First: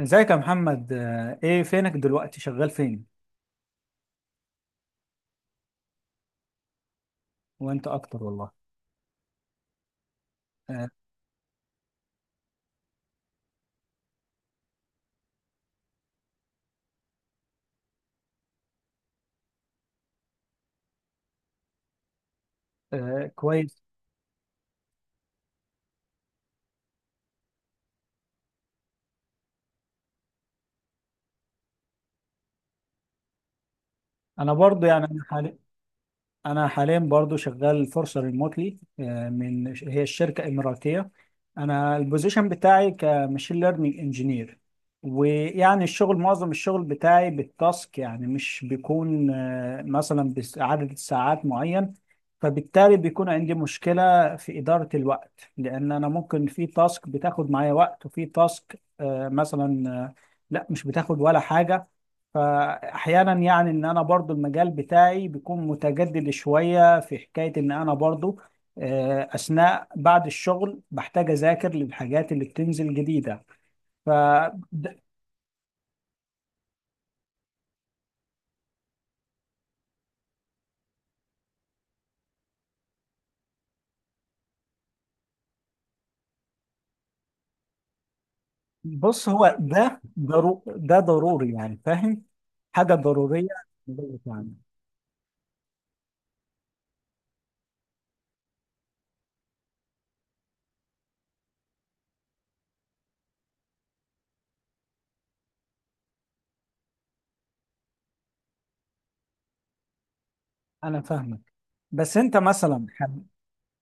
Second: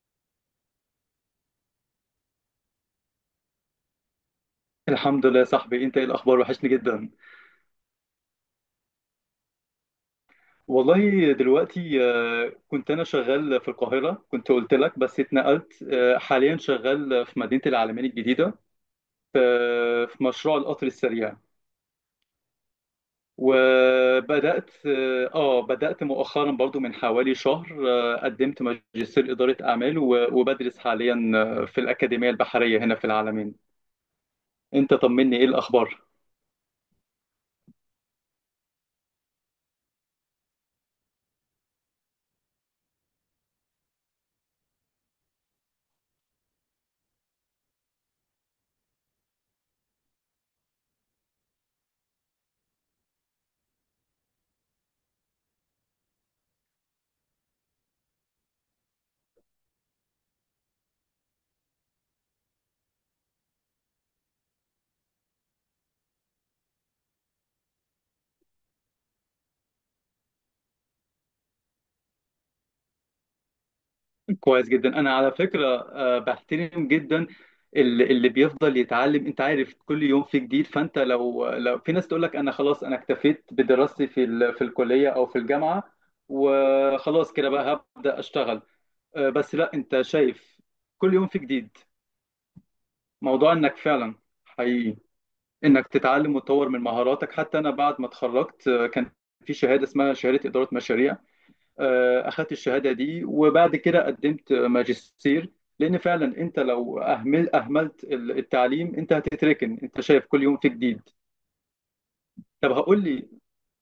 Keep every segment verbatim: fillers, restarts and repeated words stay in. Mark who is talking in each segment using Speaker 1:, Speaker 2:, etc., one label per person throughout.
Speaker 1: ازيك يا محمد، آه، ايه فينك دلوقتي؟ شغال فين؟
Speaker 2: الحمد لله يا صاحبي، انت ايه الاخبار؟ وحشني جدا.
Speaker 1: وانت اكتر والله. آه.
Speaker 2: والله دلوقتي، آه، كنت انا شغال في القاهره، كنت قلت لك بس اتنقلت، آه، حاليا شغال في مدينه العلمين الجديده. آه، في مشروع القطر السريع.
Speaker 1: آه، كويس.
Speaker 2: وبدات اه آه، بدات مؤخرا برضو من حوالي شهر. آه، قدمت ماجستير اداره اعمال، و- وبدرس حاليا آه، في الاكاديميه البحريه هنا في العلمين.
Speaker 1: انا برضو
Speaker 2: انت
Speaker 1: يعني انا
Speaker 2: طمني، ايه
Speaker 1: حاليا،
Speaker 2: الاخبار؟
Speaker 1: انا حاليا برضو شغال فرصه ريموتلي. من هي الشركه؟ اماراتيه. انا البوزيشن بتاعي كماشين ليرنينج انجينير. ويعني الشغل، معظم الشغل بتاعي بالتاسك، يعني مش بيكون آه، مثلا بعدد ساعات معين. فبالتالي بيكون عندي مشكله في اداره الوقت، لان انا ممكن في تاسك بتاخد معايا وقت، وفي تاسك آه، مثلا آه، لا مش بتاخد ولا حاجه. فاحيانا يعني ان انا برضو، المجال بتاعي بيكون متجدد شوية، في حكاية ان انا برضو آه، اثناء بعد الشغل بحتاج اذاكر للحاجات اللي بتنزل جديدة. ف
Speaker 2: كويس جدا.
Speaker 1: د-
Speaker 2: انا على فكره آه، بحترم جدا ال- اللي بيفضل يتعلم. انت عارف كل يوم في جديد، فانت لو لو في ناس تقول لك انا خلاص، انا اكتفيت بدراستي في ال- في الكليه او في الجامعه، وخلاص كده بقى هبدا اشتغل.
Speaker 1: بص،
Speaker 2: آه، بس
Speaker 1: هو
Speaker 2: لا،
Speaker 1: ده
Speaker 2: انت شايف
Speaker 1: ضرو ده
Speaker 2: كل يوم في
Speaker 1: ضروري،
Speaker 2: جديد.
Speaker 1: يعني فاهم. حاجة ضرورية.
Speaker 2: موضوع انك فعلا
Speaker 1: يعني
Speaker 2: حقيقي انك تتعلم وتطور من مهاراتك. حتى انا بعد ما اتخرجت، آه، كان في شهاده اسمها شهاده اداره مشاريع. آه، اخدت الشهاده دي وبعد كده قدمت ماجستير. لان فعلا انت لو اهمل اهملت التعليم انت هتتركن. انت شايف كل يوم في
Speaker 1: انا
Speaker 2: جديد.
Speaker 1: فاهمك. بس انت
Speaker 2: طب
Speaker 1: مثلا
Speaker 2: هقول
Speaker 1: ح-
Speaker 2: لي،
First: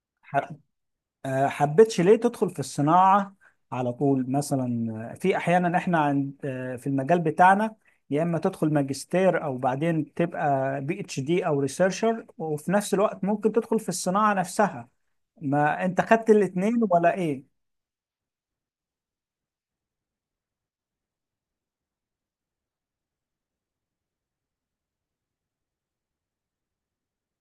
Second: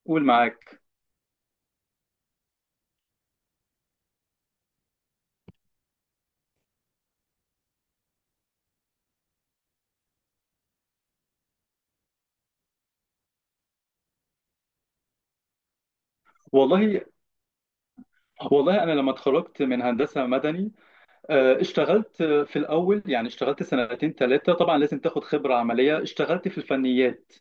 Speaker 2: قول،
Speaker 1: ح-
Speaker 2: معاك.
Speaker 1: آه، حبيتش ليه تدخل في الصناعة على طول مثلا؟ آه، في أحيانا إحنا عند، آه، في المجال بتاعنا يا إما تدخل ماجستير، أو بعدين تبقى بي اتش دي أو ريسيرشر، وفي نفس الوقت ممكن تدخل في الصناعة نفسها. ما أنت خدت الاتنين
Speaker 2: والله،
Speaker 1: ولا إيه؟
Speaker 2: والله انا لما اتخرجت من هندسه مدني آه، اشتغلت في الاول، يعني اشتغلت سنتين ثلاثه، طبعا لازم تاخد خبره عمليه. اشتغلت في الفنيات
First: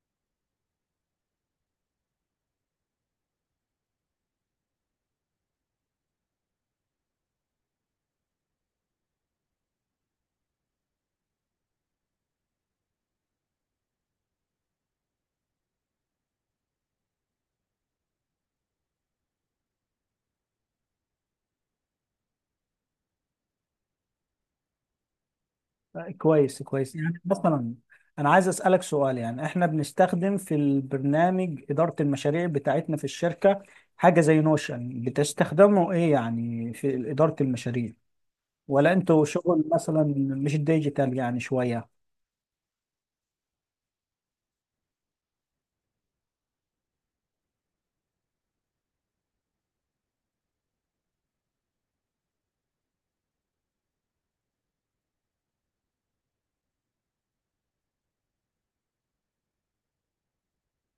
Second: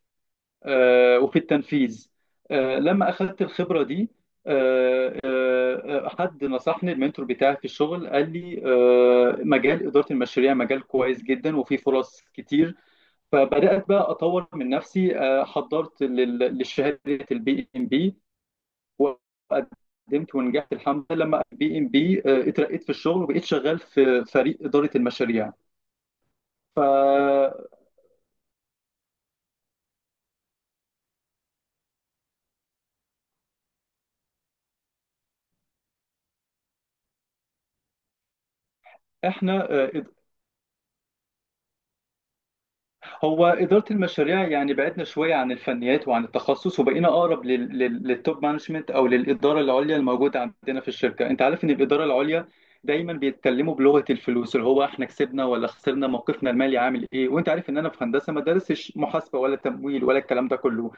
Speaker 2: آه، وفي التنفيذ. آه، لما اخذت الخبره دي، آه، آه، آه، حد نصحني، المنتور بتاعي في الشغل، قال لي آه، مجال اداره المشاريع مجال كويس جدا وفيه فرص كتير. فبدات بقى اطور من نفسي. آه، حضرت لل- لشهاده البي ام بي وقدمت ونجحت الحمد لله. لما بي ام بي اترقيت في الشغل وبقيت شغال في فريق اداره المشاريع.
Speaker 1: آه، كويس كويس. يعني
Speaker 2: فاحنا
Speaker 1: مثلا أنا عايز أسألك سؤال، يعني إحنا بنستخدم في البرنامج إدارة المشاريع بتاعتنا في الشركة حاجة زي نوشن، بتستخدمه إيه يعني في إدارة المشاريع؟ ولا انتوا شغل مثلا
Speaker 2: آه،
Speaker 1: مش ديجيتال يعني شوية؟
Speaker 2: هو إدارة المشاريع يعني بعدنا شوية عن الفنيات وعن التخصص، وبقينا أقرب لل... لل... للتوب مانجمنت، أو للإدارة العليا الموجودة عندنا في الشركة. أنت عارف إن الإدارة العليا دايما بيتكلموا بلغة الفلوس، اللي هو إحنا كسبنا ولا خسرنا، موقفنا المالي عامل إيه. وأنت عارف إن أنا في هندسة ما دارسش محاسبة ولا تمويل ولا الكلام ده كله،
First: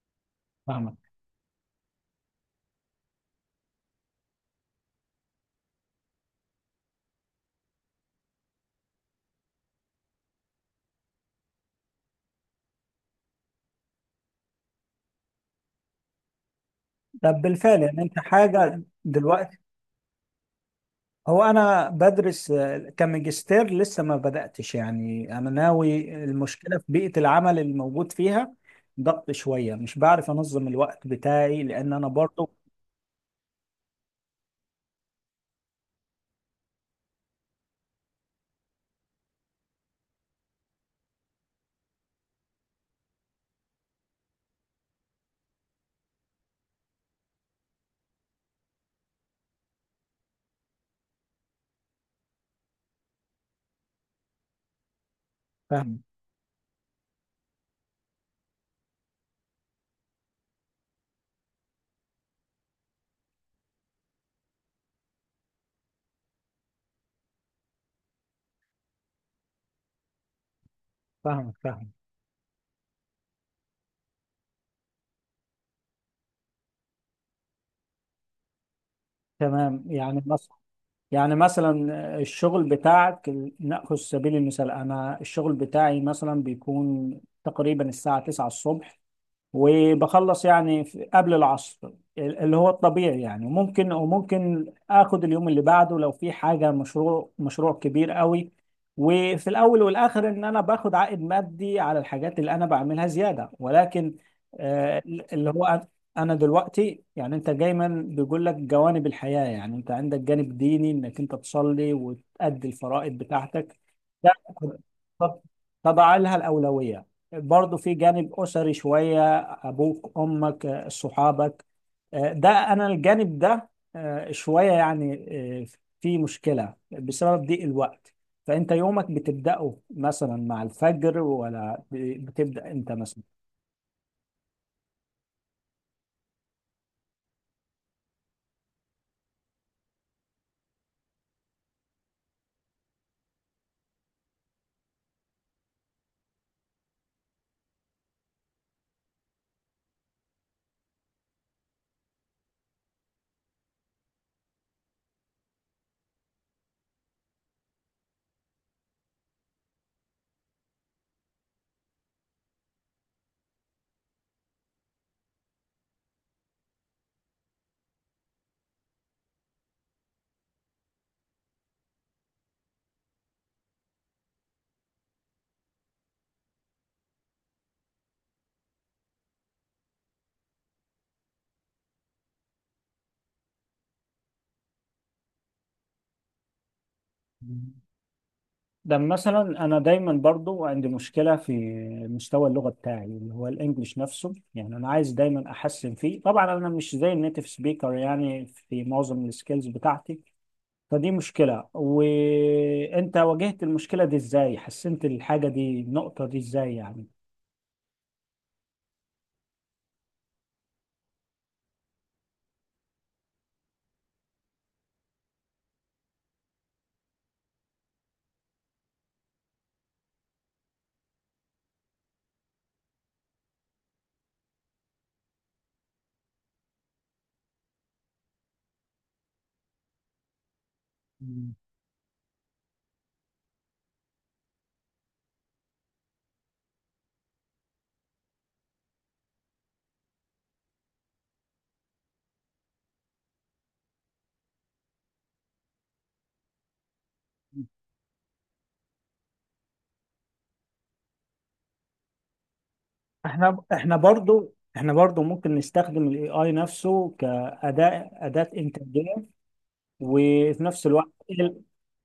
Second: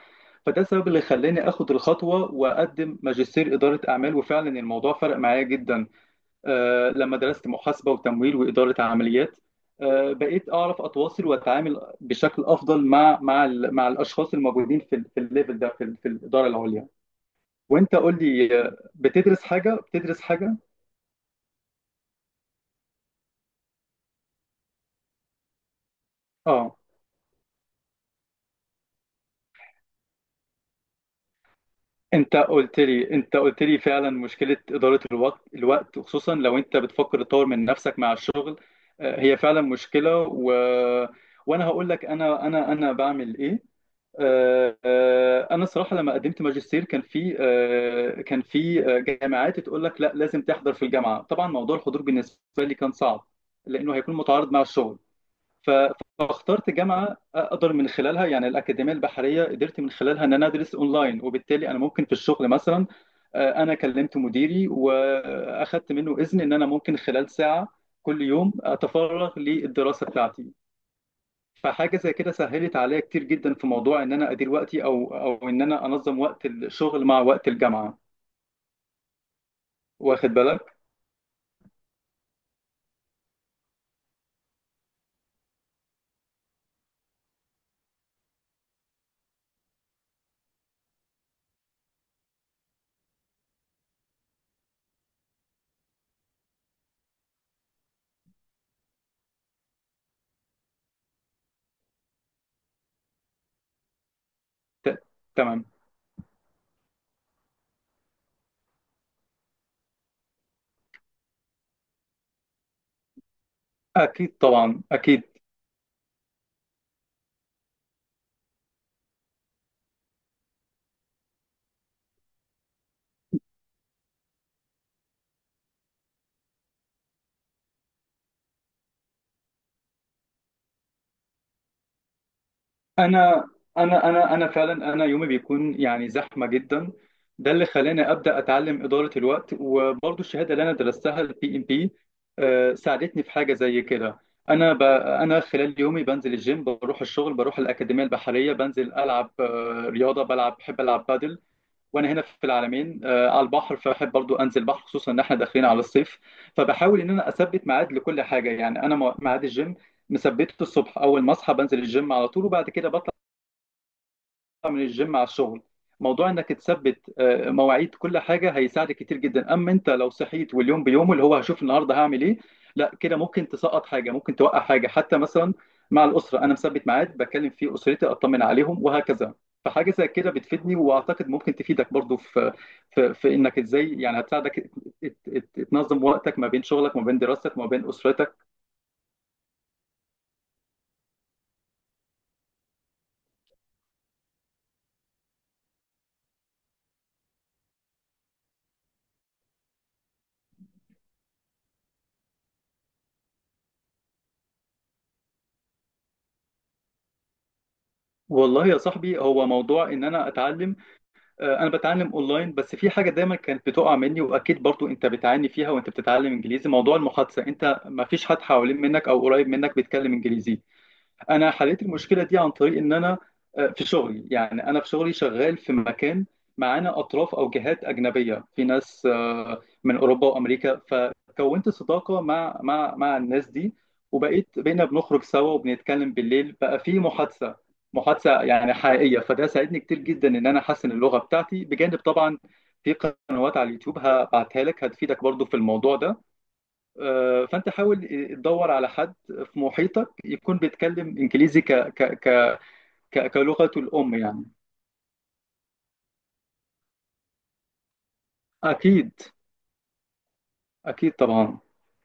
Speaker 2: فده السبب
Speaker 1: فاهمك.
Speaker 2: اللي خلاني آخد الخطوة وأقدم ماجستير إدارة أعمال. وفعلا الموضوع فرق معايا جدا. آه، لما درست محاسبة وتمويل وإدارة عمليات، آه، بقيت أعرف أتواصل وأتعامل بشكل أفضل مع مع ال- مع الأشخاص الموجودين في ال- في الليفل ده، في ال- في الإدارة العليا.
Speaker 1: طب بالفعل
Speaker 2: وأنت
Speaker 1: يعني
Speaker 2: قول
Speaker 1: انت
Speaker 2: لي، آه،
Speaker 1: حاجة
Speaker 2: بتدرس
Speaker 1: دلوقتي؟
Speaker 2: حاجة بتدرس حاجة
Speaker 1: هو انا بدرس آه، كماجستير، لسه ما بدأتش يعني، انا ناوي. المشكلة
Speaker 2: أه.
Speaker 1: في بيئة العمل الموجود فيها ضغط شوية، مش بعرف انظم الوقت بتاعي، لان انا
Speaker 2: أنت
Speaker 1: برضو.
Speaker 2: قلت لي أنت قلت لي فعلا مشكلة إدارة الوقت الوقت، خصوصا لو أنت بتفكر تطور من نفسك مع الشغل. آه، هي فعلا مشكلة و... وأنا هقول لك أنا أنا أنا بعمل إيه. آه، آه، انا صراحه لما قدمت ماجستير كان في آه، كان في آه، جامعات تقول لك لا، لازم تحضر في الجامعه. طبعا موضوع الحضور بالنسبه لي كان صعب، لانه هيكون متعارض مع الشغل. ف-
Speaker 1: فاهم.
Speaker 2: فاخترت جامعه اقدر من خلالها، يعني الاكاديميه البحريه قدرت من خلالها ان انا ادرس اونلاين، وبالتالي انا ممكن في الشغل مثلا، آه، انا كلمت مديري واخدت منه اذن ان انا ممكن خلال ساعه كل يوم اتفرغ للدراسه بتاعتي.
Speaker 1: فاهمك. فاهم.
Speaker 2: فحاجه زي كده سهلت عليا كتير جدا في موضوع ان انا ادير وقتي، او او ان انا انظم وقت الشغل مع وقت الجامعه.
Speaker 1: تمام. يعني
Speaker 2: واخد
Speaker 1: مثلا،
Speaker 2: بالك؟
Speaker 1: يعني مثلا آه، الشغل بتاعك، نأخذ سبيل المثال. انا الشغل بتاعي مثلا بيكون تقريبا الساعة تسعة الصبح، وبخلص يعني في- قبل العصر، ال- اللي هو الطبيعي. يعني ممكن، وممكن اخد اليوم اللي بعده لو في حاجة مشروع، مشروع كبير قوي. وفي الاول والاخر ان انا باخد عائد مادي على الحاجات اللي انا بعملها زيادة، ولكن آه،
Speaker 2: ت-
Speaker 1: اللي هو
Speaker 2: تمام.
Speaker 1: أنا، أنا دلوقتي، يعني انت دايما بيقول لك جوانب الحياة. يعني انت عندك جانب ديني انك انت تصلي وتأدي الفرائض بتاعتك، ده.
Speaker 2: اكيد طبعا، اكيد.
Speaker 1: طب طب على لها الأولوية. برضه في جانب أسري شوية، ابوك، امك، صحابك، ده انا الجانب ده آه، شويه يعني. آه، في مشكله بسبب ضيق الوقت. فانت يومك بتبداه مثلا مع الفجر، ولا ب- بتبدا امتى مثلا؟
Speaker 2: انا انا انا انا فعلا انا يومي بيكون يعني زحمه جدا. ده اللي خلاني ابدا اتعلم اداره الوقت، وبرضو الشهاده اللي انا درستها البي ام بي ساعدتني في حاجه زي كده. انا ب... انا خلال يومي بنزل الجيم، بروح الشغل، بروح الاكاديميه البحريه، بنزل العب آه، رياضه، بلعب، بحب العب بادل. وانا هنا في العلمين آه، على البحر، فبحب برضو انزل بحر، خصوصا ان احنا داخلين على الصيف. فبحاول ان انا اثبت ميعاد لكل حاجه، يعني انا مو- ميعاد الجيم مثبته الصبح، اول ما اصحى بنزل الجيم على طول، وبعد كده من الجيم على الشغل. موضوع انك تثبت آه، مواعيد كل حاجه هيساعدك كتير جدا، اما انت لو صحيت واليوم بيومه، اللي هو هشوف النهارده هعمل ايه، لا، كده ممكن تسقط حاجه، ممكن توقع حاجه. حتى مثلا مع الاسره انا مثبت ميعاد بكلم فيه اسرتي، اطمن عليهم، وهكذا. فحاجه زي كده بتفيدني، واعتقد ممكن تفيدك برضو في في, في انك ازاي، يعني هتساعدك ت- ت- تنظم وقتك ما بين شغلك، ما بين دراستك، ما بين اسرتك.
Speaker 1: ده مثلا انا دايما برضو عندي مشكله في مستوى اللغه بتاعي، اللي هو الانجليش نفسه، يعني انا عايز دايما احسن فيه. طبعا انا مش زي النيتيف سبيكر يعني في معظم السكيلز بتاعتي، فدي مشكلة. وانت واجهت المشكلة دي ازاي؟ حسنت الحاجة دي، النقطة دي، ازاي يعني؟
Speaker 2: والله يا صاحبي، هو موضوع ان انا اتعلم آه، انا بتعلم اونلاين، بس في حاجه دايما كانت بتقع مني، واكيد برضو انت بتعاني فيها وانت بتتعلم انجليزي، موضوع المحادثه. انت ما فيش حد حوالين منك او قريب منك بيتكلم انجليزي. انا حليت المشكله دي عن طريق ان انا آه، في شغلي، يعني انا في شغلي شغال في مكان معانا اطراف او جهات اجنبيه، في ناس آه، من اوروبا وامريكا،
Speaker 1: مم.
Speaker 2: فكونت صداقه مع مع مع الناس دي. وبقيت بقينا بنخرج سوا وبنتكلم بالليل، بقى في محادثه، محادثه يعني حقيقيه. فده ساعدني كتير جدا ان انا احسن اللغه بتاعتي، بجانب طبعا في قنوات على اليوتيوب هبعتها لك، هتفيدك برضو في الموضوع ده. آه، فانت حاول تدور على حد في محيطك يكون بيتكلم انجليزي ك ك ك ك-
Speaker 1: احنا
Speaker 2: كلغته
Speaker 1: احنا
Speaker 2: الام يعني.
Speaker 1: برضو احنا برضو ممكن نستخدم الاي اي نفسه كأداة، أداة
Speaker 2: اكيد،
Speaker 1: إنتاجية. وفي نفس الوقت
Speaker 2: اكيد
Speaker 1: ايه
Speaker 2: طبعا.
Speaker 1: ال-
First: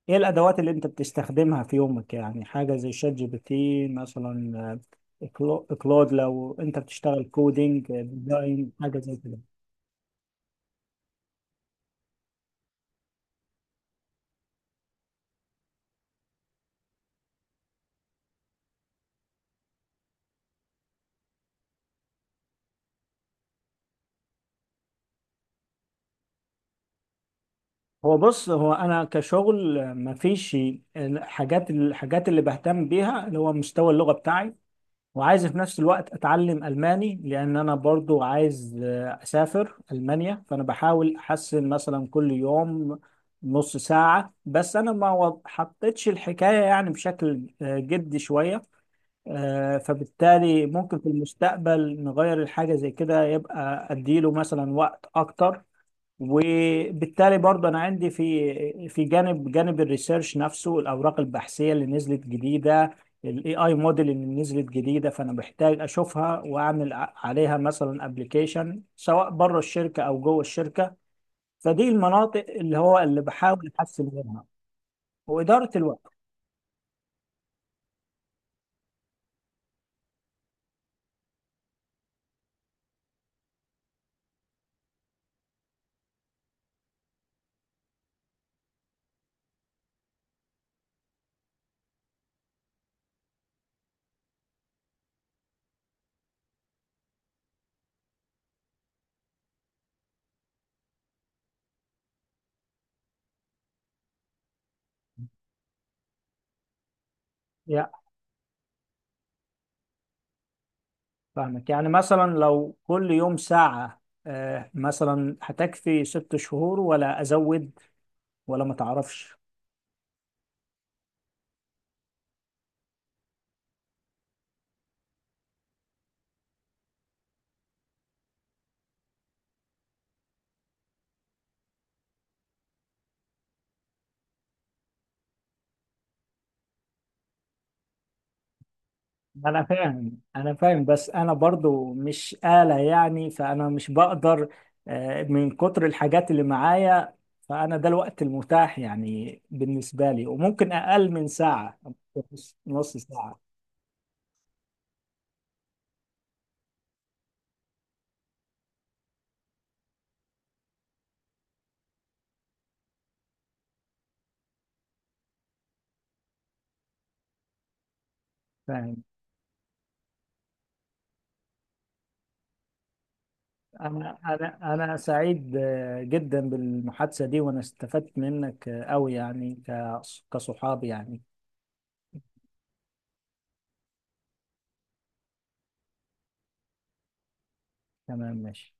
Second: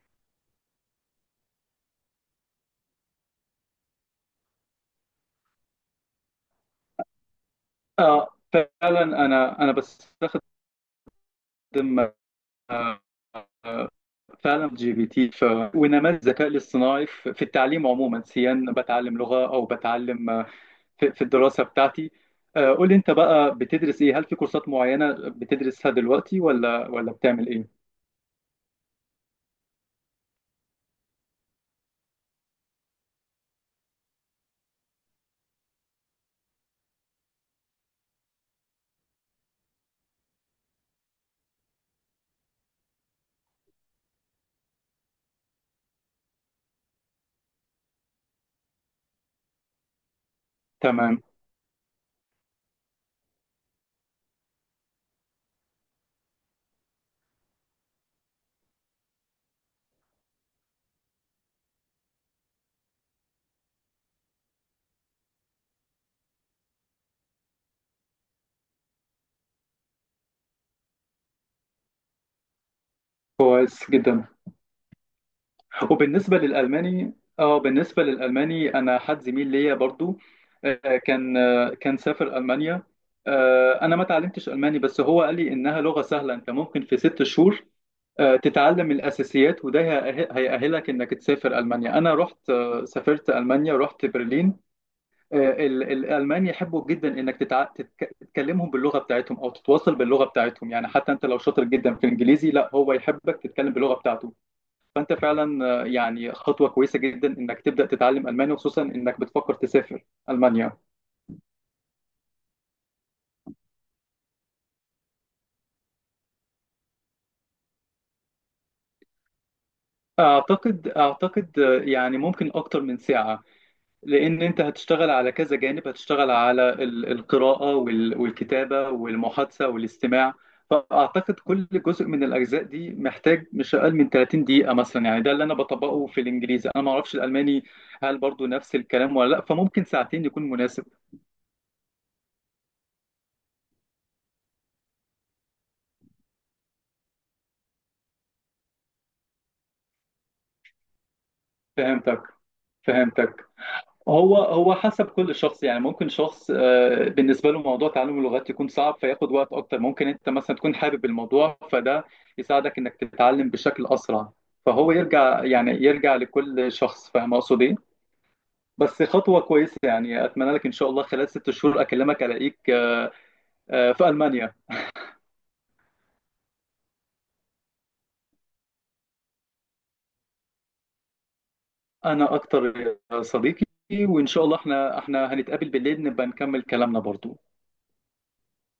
Speaker 1: إيه الأدوات اللي أنت بتستخدمها في يومك؟ يعني حاجة زي شات جي بي تي مثلا، آه، كلو- كلود لو أنت بتشتغل كودينج، آه،
Speaker 2: آه،
Speaker 1: ديزاين، حاجة
Speaker 2: فعلا
Speaker 1: زي كده.
Speaker 2: انا انا بستخدم، آه، آه، فعلا جي بي تي ف... ونماذج الذكاء الاصطناعي في في التعليم عموما، سيان بتعلم لغة او بتعلم، آه، في في الدراسة بتاعتي. آه، قول لي انت بقى بتدرس ايه، هل في كورسات معينة بتدرسها دلوقتي ولا ولا بتعمل ايه؟
Speaker 1: هو بص، هو انا كشغل مفيش. الحاجات الحاجات اللي بهتم بيها اللي هو مستوى اللغه بتاعي، وعايز في نفس الوقت اتعلم الماني، لان انا برضو عايز آه، اسافر المانيا. فانا بحاول احسن مثلا كل يوم نص ساعه، بس انا ما و- حطيتش الحكايه يعني بشكل آه، جدي شويه. آه، فبالتالي ممكن في
Speaker 2: تمام.
Speaker 1: المستقبل نغير الحاجه زي كده، يبقى اديله مثلا وقت اكتر. وبالتالي برضه انا عندي في في جانب جانب الريسيرش نفسه، الاوراق البحثيه اللي نزلت جديده، الاي اي موديل اللي نزلت جديده، فانا بحتاج اشوفها واعمل ع- عليها مثلا ابلكيشن، سواء بره الشركه او جوه الشركه. فدي المناطق اللي هو اللي بحاول
Speaker 2: كويس
Speaker 1: احسن
Speaker 2: جدا.
Speaker 1: منها، واداره الوقت.
Speaker 2: وبالنسبة للألماني اه بالنسبة للألماني، أنا حد زميل ليا برضو، آه، كان آه، كان سافر ألمانيا. آه، أنا ما تعلمتش ألماني، بس هو قال لي إنها لغة سهلة، أنت ممكن في ست شهور آه، تتعلم الأساسيات، وده هيأه- هيأهلك إنك تسافر ألمانيا. أنا رحت آه، سافرت ألمانيا، رحت برلين. آه، ال- الألمان يحبوا جدا إنك تتع... تتك... تتكلمهم باللغة بتاعتهم أو تتواصل باللغة بتاعتهم، يعني حتى أنت لو شاطر جدا في الإنجليزي، لا، هو يحبك تتكلم باللغة بتاعته. فانت فعلا، آه، يعني خطوه كويسه جدا انك تبدا
Speaker 1: يا
Speaker 2: تتعلم الماني، وخصوصا انك بتفكر تسافر المانيا.
Speaker 1: فاهمك. يعني مثلا لو كل يوم ساعه آه، مثلا، هتكفي ست شهور ولا ازود، ولا ما تعرفش؟
Speaker 2: اعتقد اعتقد آه، يعني ممكن اكتر من ساعه، لان انت هتشتغل على كذا جانب، هتشتغل على ال- القراءه وال- والكتابه والمحادثه والاستماع. فاعتقد كل جزء من الاجزاء دي محتاج مش اقل من ثلاثين دقيقه مثلا، يعني ده اللي انا بطبقه في الانجليزي. انا ما اعرفش الالماني، هل برضو نفس الكلام ولا لا،
Speaker 1: انا
Speaker 2: فممكن
Speaker 1: فاهم،
Speaker 2: ساعتين يكون
Speaker 1: انا فاهم،
Speaker 2: مناسب.
Speaker 1: بس انا برضو مش آلة يعني، فانا مش بقدر آه، من كتر الحاجات اللي معايا. فانا ده الوقت المتاح يعني بالنسبة لي، وممكن اقل من ساعة،
Speaker 2: فهمتك،
Speaker 1: نص نص ساعة.
Speaker 2: فهمتك. هو هو حسب كل شخص، يعني ممكن شخص آه، بالنسبه له موضوع تعلم اللغات يكون صعب فياخد وقت اكتر، ممكن انت مثلا تكون حابب الموضوع فده يساعدك انك تتعلم بشكل اسرع. فهو يرجع يعني يرجع لكل شخص، فاهم اقصد ايه. بس
Speaker 1: فاهم.
Speaker 2: خطوه كويسه، يعني اتمنى لك ان شاء الله خلال ست شهور اكلمك الاقيك آه، آه، في
Speaker 1: انا
Speaker 2: المانيا.
Speaker 1: انا انا سعيد آه، جدا بالمحادثة دي، وانا استفدت منك آه، قوي، يعني ك- كصحاب يعني.
Speaker 2: انا اكتر يا صديقي. وان شاء الله احنا احنا هنتقابل بالليل، نبقى نكمل كلامنا برضو.
Speaker 1: تمام، ماشي.